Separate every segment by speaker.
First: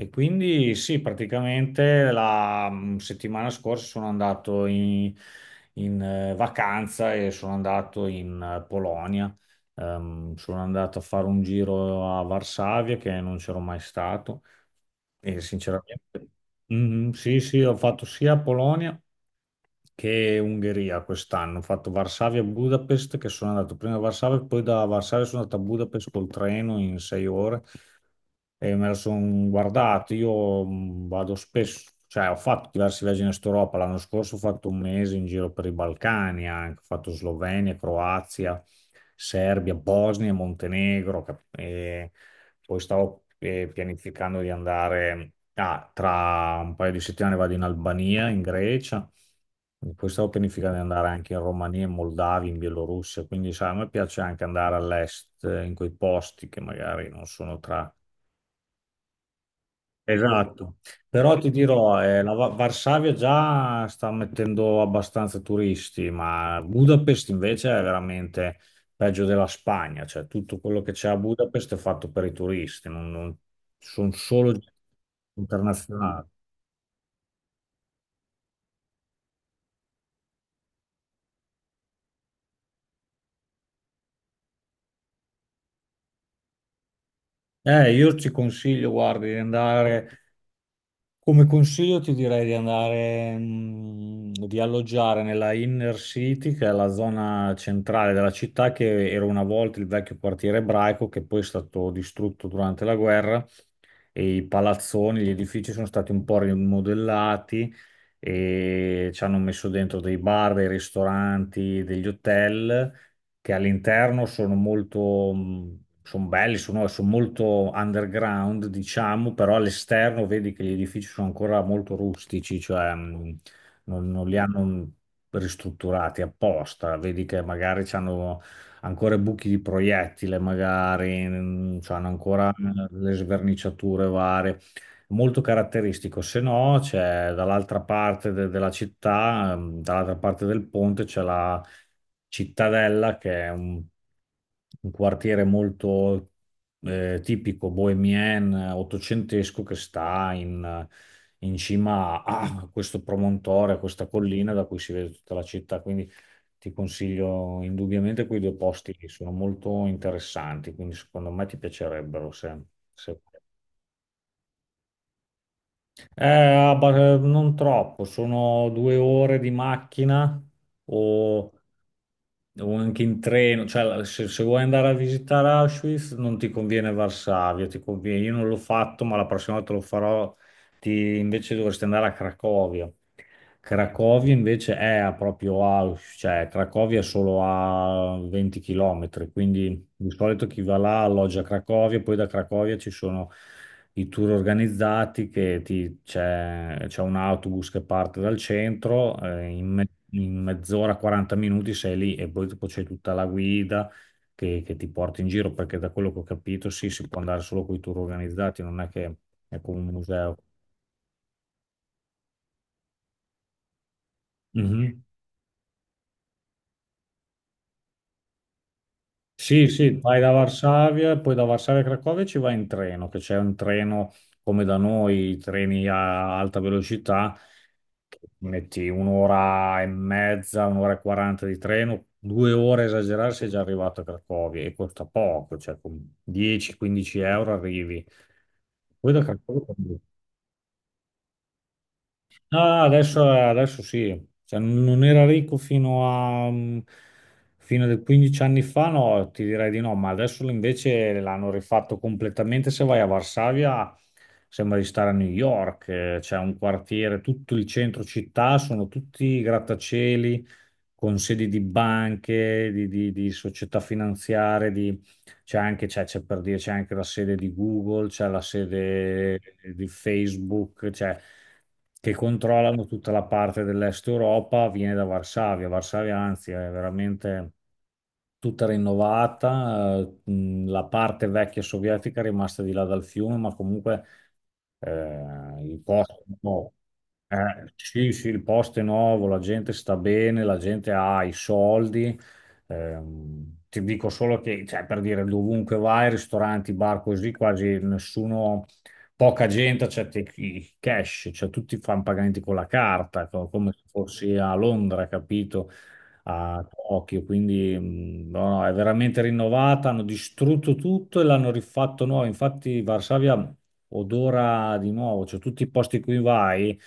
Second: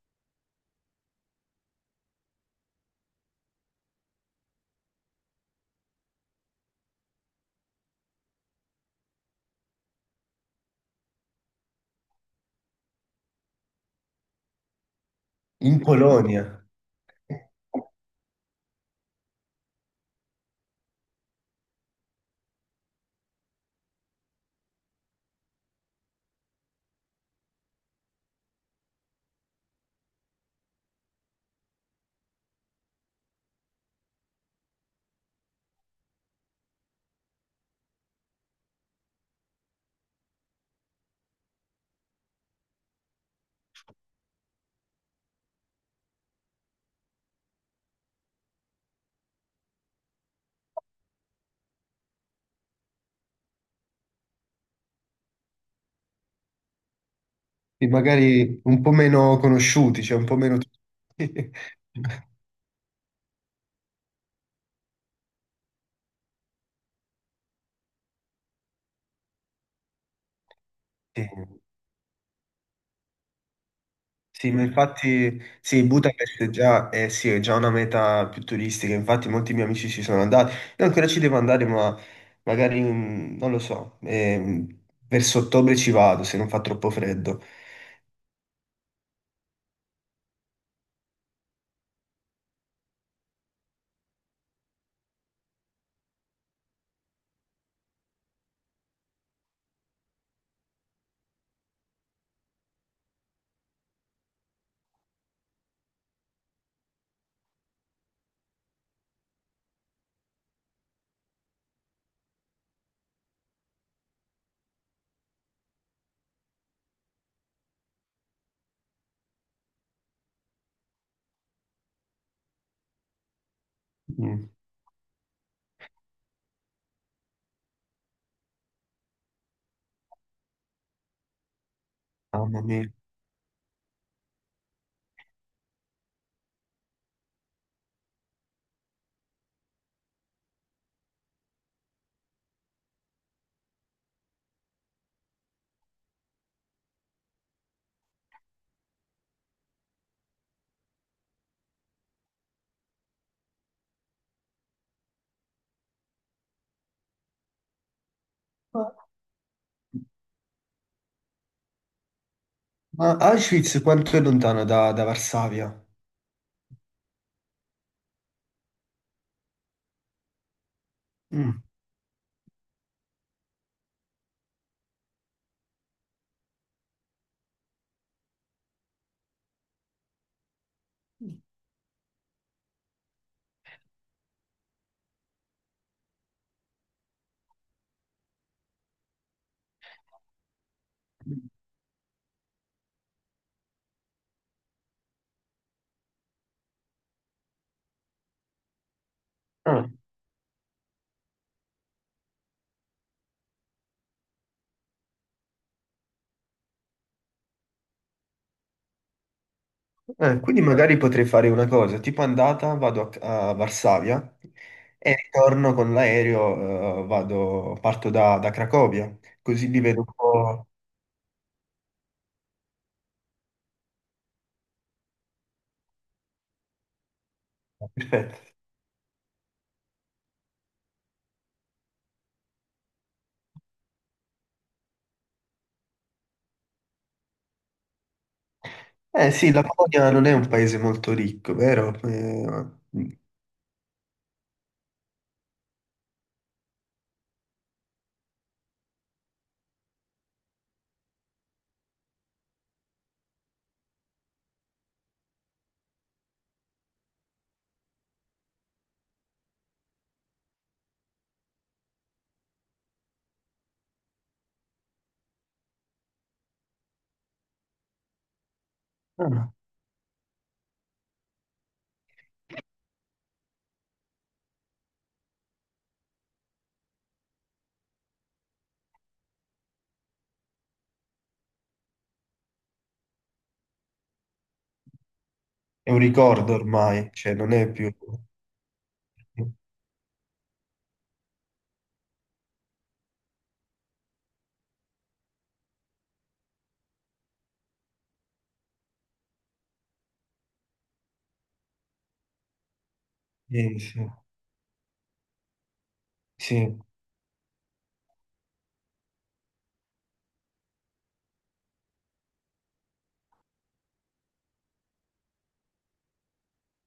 Speaker 1: E quindi sì, praticamente la settimana scorsa sono andato in vacanza e sono andato in Polonia. Sono andato a fare un giro a Varsavia che non c'ero mai stato e
Speaker 2: In
Speaker 1: sinceramente.
Speaker 2: Polonia,
Speaker 1: Mm, sì, sì, ho fatto sia Polonia che Ungheria quest'anno. Ho fatto Varsavia e Budapest, che sono andato prima a Varsavia, poi da Varsavia sono andato a Budapest col treno in 6 ore e me lo sono guardato. Io vado spesso, cioè ho fatto diversi viaggi in Est Europa. L'anno scorso ho fatto un mese in giro per i Balcani, anche. Ho fatto Slovenia, Croazia, Serbia, Bosnia, Montenegro. E poi stavo pianificando di andare, tra un paio di settimane vado in Albania, in Grecia. E poi stavo pianificando di andare anche in Romania, in Moldavia, in Bielorussia, quindi sai, a me piace anche andare all'est, in quei posti che magari non sono
Speaker 2: e
Speaker 1: tra.
Speaker 2: magari un po' meno conosciuti, cioè un po' meno...
Speaker 1: Esatto, però ti dirò, la Varsavia già sta mettendo abbastanza turisti, ma Budapest invece è veramente peggio della Spagna, cioè tutto quello che c'è a
Speaker 2: Sì,
Speaker 1: Budapest è fatto per i turisti, sono
Speaker 2: sì,
Speaker 1: solo
Speaker 2: ma infatti sì,
Speaker 1: internazionali.
Speaker 2: Budapest è già, sì, è già una meta più turistica. Infatti molti miei amici ci sono andati, io ancora ci devo andare, ma magari, non lo so, verso ottobre ci vado se non fa troppo freddo.
Speaker 1: Io ci consiglio, guardi, di andare. Come consiglio ti direi di andare, di alloggiare nella Inner City, che è la zona centrale della città, che era una volta il vecchio quartiere ebraico, che poi è stato distrutto durante la guerra e i palazzoni, gli edifici sono stati un po' rimodellati e ci hanno messo dentro dei bar, dei ristoranti, degli hotel che all'interno sono molto, sono belli, sono molto underground, diciamo, però all'esterno vedi che gli edifici sono ancora molto rustici, cioè non li
Speaker 2: Mm,
Speaker 1: hanno ristrutturati apposta, vedi che magari ci hanno ancora buchi di proiettile magari, cioè hanno ancora
Speaker 2: mamma mia.
Speaker 1: le sverniciature varie. Molto caratteristico, se no c'è dall'altra parte della città, dall'altra parte del ponte c'è la cittadella che è un quartiere molto tipico bohemien, ottocentesco che sta in cima a questo promontorio, a questa collina da cui si vede tutta la città, quindi ti consiglio indubbiamente quei due
Speaker 2: Ma
Speaker 1: posti lì, sono molto interessanti, quindi secondo me ti piacerebbero
Speaker 2: ma
Speaker 1: se-
Speaker 2: Auschwitz quanto è lontano da, da Varsavia?
Speaker 1: non troppo, sono 2 ore di macchina
Speaker 2: Mm.
Speaker 1: o, o anche in treno, cioè se vuoi andare a visitare Auschwitz non ti conviene Varsavia, ti conviene, io non l'ho fatto ma la prossima volta lo farò, invece dovresti andare a Cracovia. Cracovia invece è a proprio a, cioè Cracovia è solo a 20 km, quindi di solito chi va là alloggia a Cracovia, poi da Cracovia ci sono i tour organizzati che c'è un autobus che parte dal centro,
Speaker 2: Ah.
Speaker 1: in mezz'ora, 40 minuti sei lì e poi dopo c'è tutta la guida che ti porta in giro, perché da quello che ho capito sì, si può andare solo con i tour organizzati, non è che è come un museo.
Speaker 2: Quindi magari potrei fare una cosa, tipo andata vado a, a Varsavia
Speaker 1: Mhm.
Speaker 2: e ritorno con l'aereo, vado, parto da, da Cracovia,
Speaker 1: Sì,
Speaker 2: così li
Speaker 1: sì,
Speaker 2: vedo un
Speaker 1: vai da
Speaker 2: po'...
Speaker 1: Varsavia, poi da Varsavia a Cracovia ci vai in treno, che c'è un treno come da noi, i treni a alta velocità, che ti
Speaker 2: Perfetto.
Speaker 1: metti un'ora e mezza, un'ora e quaranta di treno, 2 ore a esagerare sei già arrivato a Cracovia e costa poco, cioè con 10-15 euro arrivi. Poi da
Speaker 2: Eh sì, la
Speaker 1: Cracovia.
Speaker 2: Polonia non è un paese molto ricco, vero?
Speaker 1: Ah, adesso, adesso sì, cioè, non era ricco fino a 15 anni fa, no, ti direi di no, ma adesso invece l'hanno rifatto completamente. Se vai a Varsavia sembra di stare a New York, c'è un quartiere, tutto il centro città, sono tutti grattacieli con sedi di banche, di società finanziarie, di c'è anche, c'è per dire, c'è anche la sede di Google, c'è la sede
Speaker 2: Ah,
Speaker 1: di Facebook, cioè, che controllano tutta la parte dell'Est Europa, viene da Varsavia. Varsavia, anzi, è veramente tutta rinnovata. La parte vecchia sovietica è rimasta di là dal fiume, ma comunque il
Speaker 2: è un
Speaker 1: posto è
Speaker 2: ricordo
Speaker 1: nuovo.
Speaker 2: ormai, cioè non è più...
Speaker 1: Sì, sì, il posto è nuovo, la gente sta bene, la gente ha i soldi. Ti dico solo che, cioè, per dire, dovunque vai, ristoranti, bar, così, quasi nessuno, poca gente accetta i cash, cioè tutti fanno pagamenti con la carta, come se
Speaker 2: Sì,
Speaker 1: fossi a Londra, capito? A
Speaker 2: sì.
Speaker 1: Tokyo, quindi no, no, è veramente rinnovata, hanno distrutto tutto e l'hanno rifatto nuovo. Infatti Varsavia odora di nuovo, cioè tutti i posti in cui vai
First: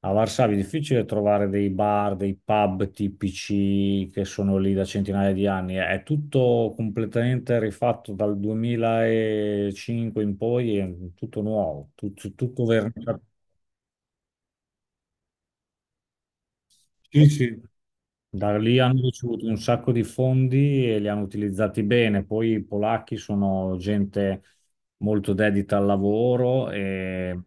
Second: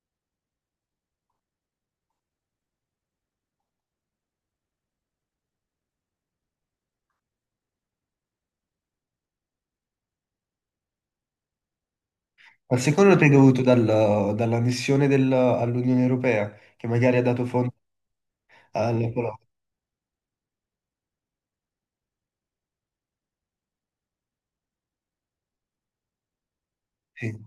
Speaker 1: a Varsavia è difficile trovare dei bar, dei pub tipici che sono lì da centinaia di anni, è tutto completamente rifatto dal 2005 in poi, è tutto nuovo, tutto, tutto
Speaker 2: Al secondo
Speaker 1: vernicato.
Speaker 2: te è dovuto dal- dall'annessione del- all'Unione Europea, che magari ha
Speaker 1: Sì,
Speaker 2: dato
Speaker 1: sì.
Speaker 2: fondo
Speaker 1: Da lì hanno
Speaker 2: alla Polonia.
Speaker 1: ricevuto un sacco di fondi e li hanno utilizzati bene. Poi i polacchi sono gente molto dedita al lavoro
Speaker 2: Sì.
Speaker 1: e,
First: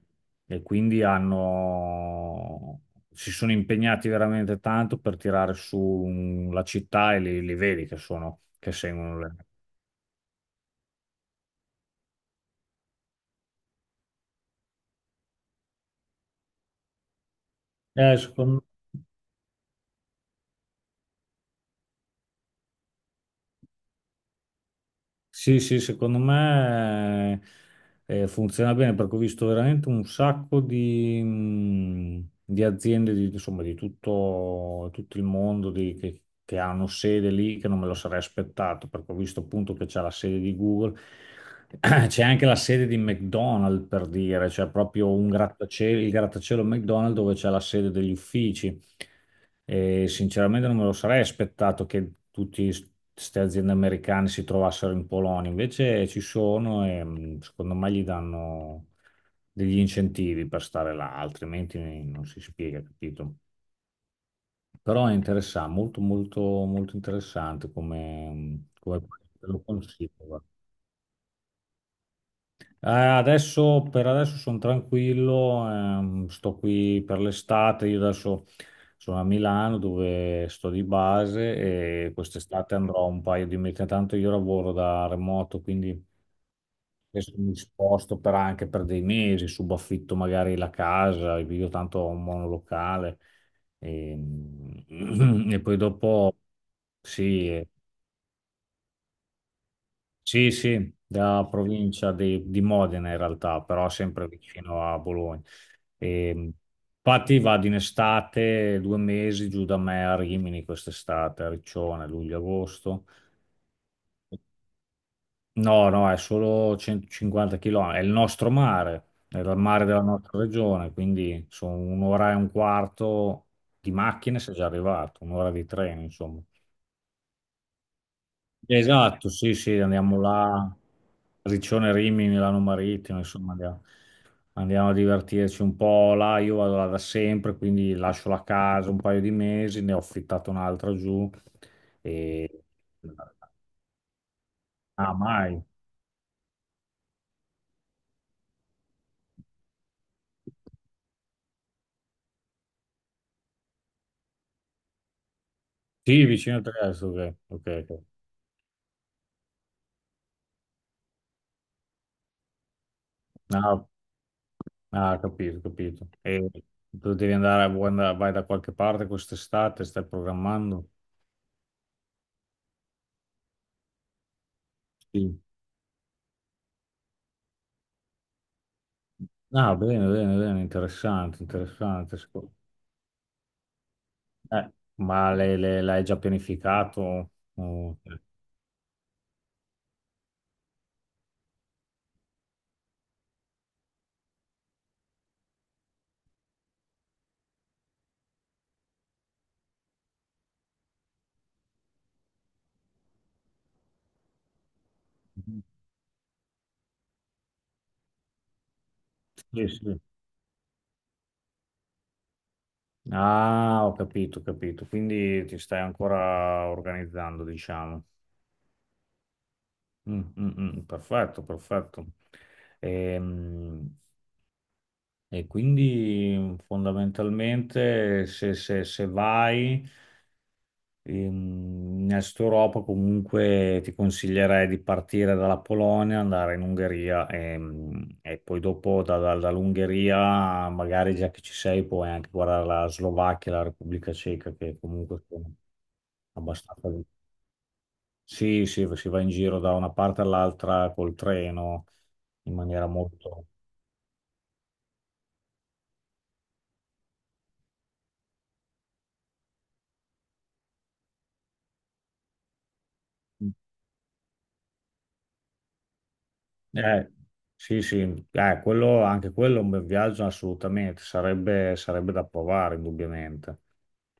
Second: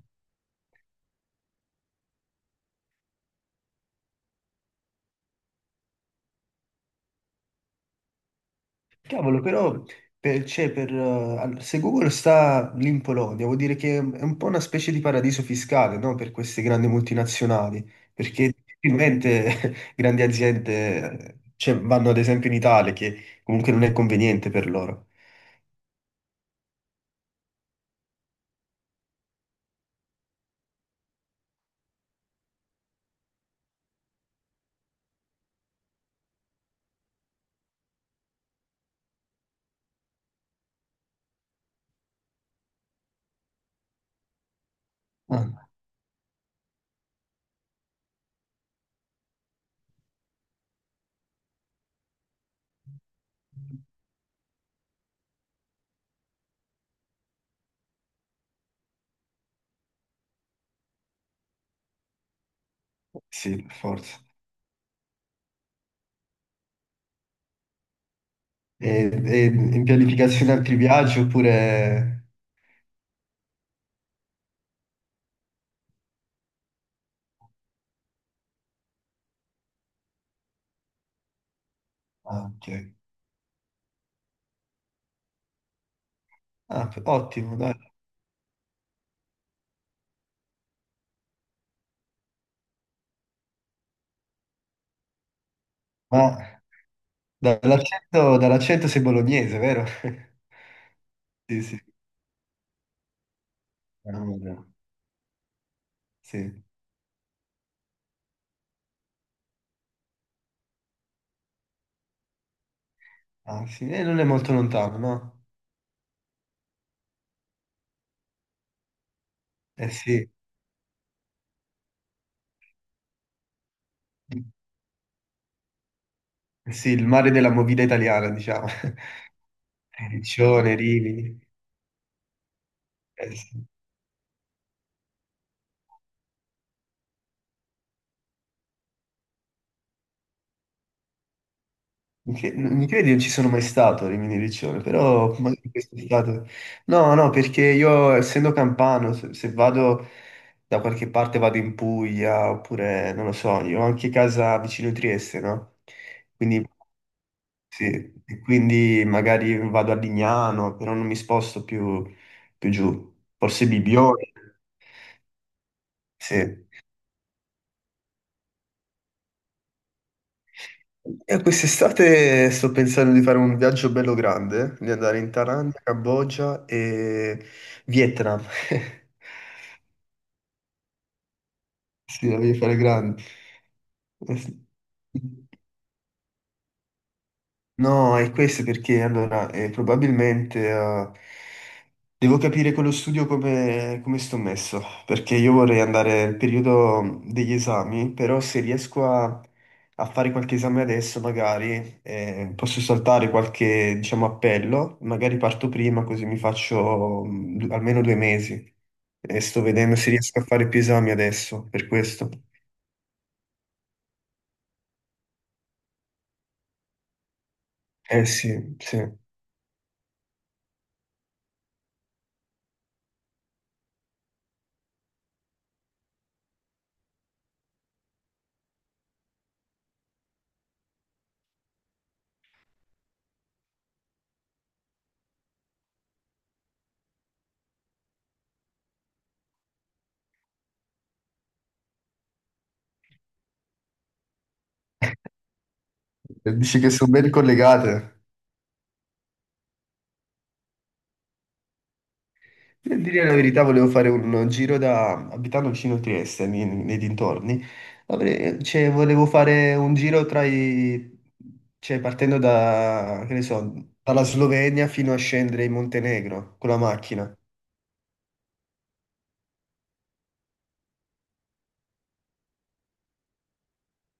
Speaker 1: e quindi hanno, si sono impegnati veramente tanto per tirare su la città e li vedi che seguono le.
Speaker 2: Cavolo, però per, c'è per, all- se Google sta lì in Polonia, vuol dire che è un po' una specie di paradiso fiscale, no? Per queste grandi multinazionali, perché
Speaker 1: Secondo me.
Speaker 2: difficilmente grandi aziende, cioè, vanno ad esempio in Italia, che comunque non è conveniente per loro.
Speaker 1: Sì, sì, secondo me funziona bene perché ho visto veramente un sacco di aziende di, insomma, di tutto, tutto il mondo che hanno sede lì che non me lo sarei aspettato perché ho visto appunto che c'è la sede di Google, c'è anche la sede di McDonald's per dire, c'è proprio un
Speaker 2: Ah,
Speaker 1: grattacielo, il grattacielo McDonald's dove c'è la sede degli uffici. E sinceramente non me lo sarei aspettato che tutte queste aziende americane si trovassero in Polonia, invece ci sono e secondo me gli danno degli incentivi per stare là, altrimenti non si spiega, capito?
Speaker 2: sì, per forza.
Speaker 1: Però è interessante, molto molto molto interessante come, mm, come paese,
Speaker 2: E
Speaker 1: te lo
Speaker 2: in
Speaker 1: consiglio. Guarda.
Speaker 2: pianificazione altri viaggi oppure...
Speaker 1: Adesso, per adesso sono tranquillo, sto qui per l'estate, io adesso sono a Milano dove sto di base e
Speaker 2: Ah, ok.
Speaker 1: quest'estate andrò un paio di mesi, tanto io lavoro da remoto, quindi
Speaker 2: Ah,
Speaker 1: adesso mi
Speaker 2: ottimo, dai.
Speaker 1: sposto per anche per dei mesi, subaffitto magari la casa, io tanto ho un monolocale e, e poi dopo
Speaker 2: Ma
Speaker 1: sì,
Speaker 2: dall'accento dall'accento sei bolognese, vero?
Speaker 1: sì, sì, da
Speaker 2: Sì, sì.
Speaker 1: provincia di Modena in realtà, però
Speaker 2: Ah,
Speaker 1: sempre
Speaker 2: vabbè.
Speaker 1: vicino a Bologna. E,
Speaker 2: Sì,
Speaker 1: infatti vado in estate, 2 mesi giù da me a Rimini quest'estate, a Riccione, luglio-agosto.
Speaker 2: ah, sì. E non è molto lontano, no?
Speaker 1: No, no, è solo 150 km, è il nostro mare, è il mare
Speaker 2: Eh
Speaker 1: della
Speaker 2: sì,
Speaker 1: nostra regione, quindi sono un'ora e un quarto di macchine sei già arrivato, un'ora di treno, insomma.
Speaker 2: eh sì, il mare della movida italiana, diciamo.
Speaker 1: Esatto, sì, sì, andiamo là,
Speaker 2: Riccione, Rimini.
Speaker 1: Riccione, Rimini, Milano Marittimo,
Speaker 2: Eh
Speaker 1: insomma,
Speaker 2: sì.
Speaker 1: andiamo a divertirci un po' là, io vado là da sempre, quindi lascio la casa un paio di mesi, ne ho affittato un'altra giù,
Speaker 2: Mi
Speaker 1: e...
Speaker 2: cre- mi credi, non ci sono mai stato a Rimini Riccione,
Speaker 1: Ah,
Speaker 2: però
Speaker 1: mai?
Speaker 2: magari quest'estate... No, no, perché io essendo campano, se, se vado da qualche parte vado in Puglia, oppure non lo so, io ho anche casa vicino Trieste, no?
Speaker 1: Sì, vicino a
Speaker 2: Quindi
Speaker 1: Trieste, ok, ok,
Speaker 2: sì,
Speaker 1: ok.
Speaker 2: e quindi magari vado a Lignano, però non mi sposto più, più giù. Forse
Speaker 1: No,
Speaker 2: Bibione,
Speaker 1: ah, capito, capito. E
Speaker 2: sì.
Speaker 1: tu devi andare, vai da qualche parte quest'estate, stai programmando?
Speaker 2: E quest'estate sto pensando di fare un viaggio bello grande, di andare in
Speaker 1: Sì.
Speaker 2: Thailandia, Cambogia e Vietnam.
Speaker 1: Ah, bene, bene, bene, interessante, interessante.
Speaker 2: Sì, la voglio fare grande. Eh sì.
Speaker 1: Ma l'hai già pianificato? Oh,
Speaker 2: No, è questo perché allora probabilmente devo capire con lo studio come, come sto messo, perché io vorrei andare al periodo degli esami, però se riesco a, a fare qualche esame adesso magari posso saltare qualche, diciamo, appello, magari parto prima così mi faccio du- almeno due mesi e sto
Speaker 1: sì,
Speaker 2: vedendo
Speaker 1: sì.
Speaker 2: se riesco a fare più esami adesso, per questo.
Speaker 1: Ah, ho capito, ho capito. Quindi ti stai ancora organizzando, diciamo.
Speaker 2: Eh sì, sì.
Speaker 1: Mm, mm, mm, perfetto, perfetto. Ehm, quindi fondamentalmente se vai. In Est Europa comunque ti consiglierei di partire dalla Polonia, andare in Ungheria e poi dopo dall'Ungheria, magari già che ci sei, puoi anche guardare la Slovacchia, la Repubblica Ceca, che comunque sono
Speaker 2: Dici
Speaker 1: abbastanza.
Speaker 2: che sono ben collegate.
Speaker 1: Sì, sì, si va in giro da una parte all'altra col treno in maniera
Speaker 2: Per dire la
Speaker 1: molto.
Speaker 2: verità, volevo fare un giro da, abitando vicino a Trieste, nei, nei dintorni, avrei- cioè, volevo fare un giro tra i, cioè, partendo da, che ne so, dalla Slovenia fino a scendere in Montenegro con la
Speaker 1: Eh,
Speaker 2: macchina.
Speaker 1: sì, sì, anche quello è un bel viaggio assolutamente, sarebbe da provare indubbiamente.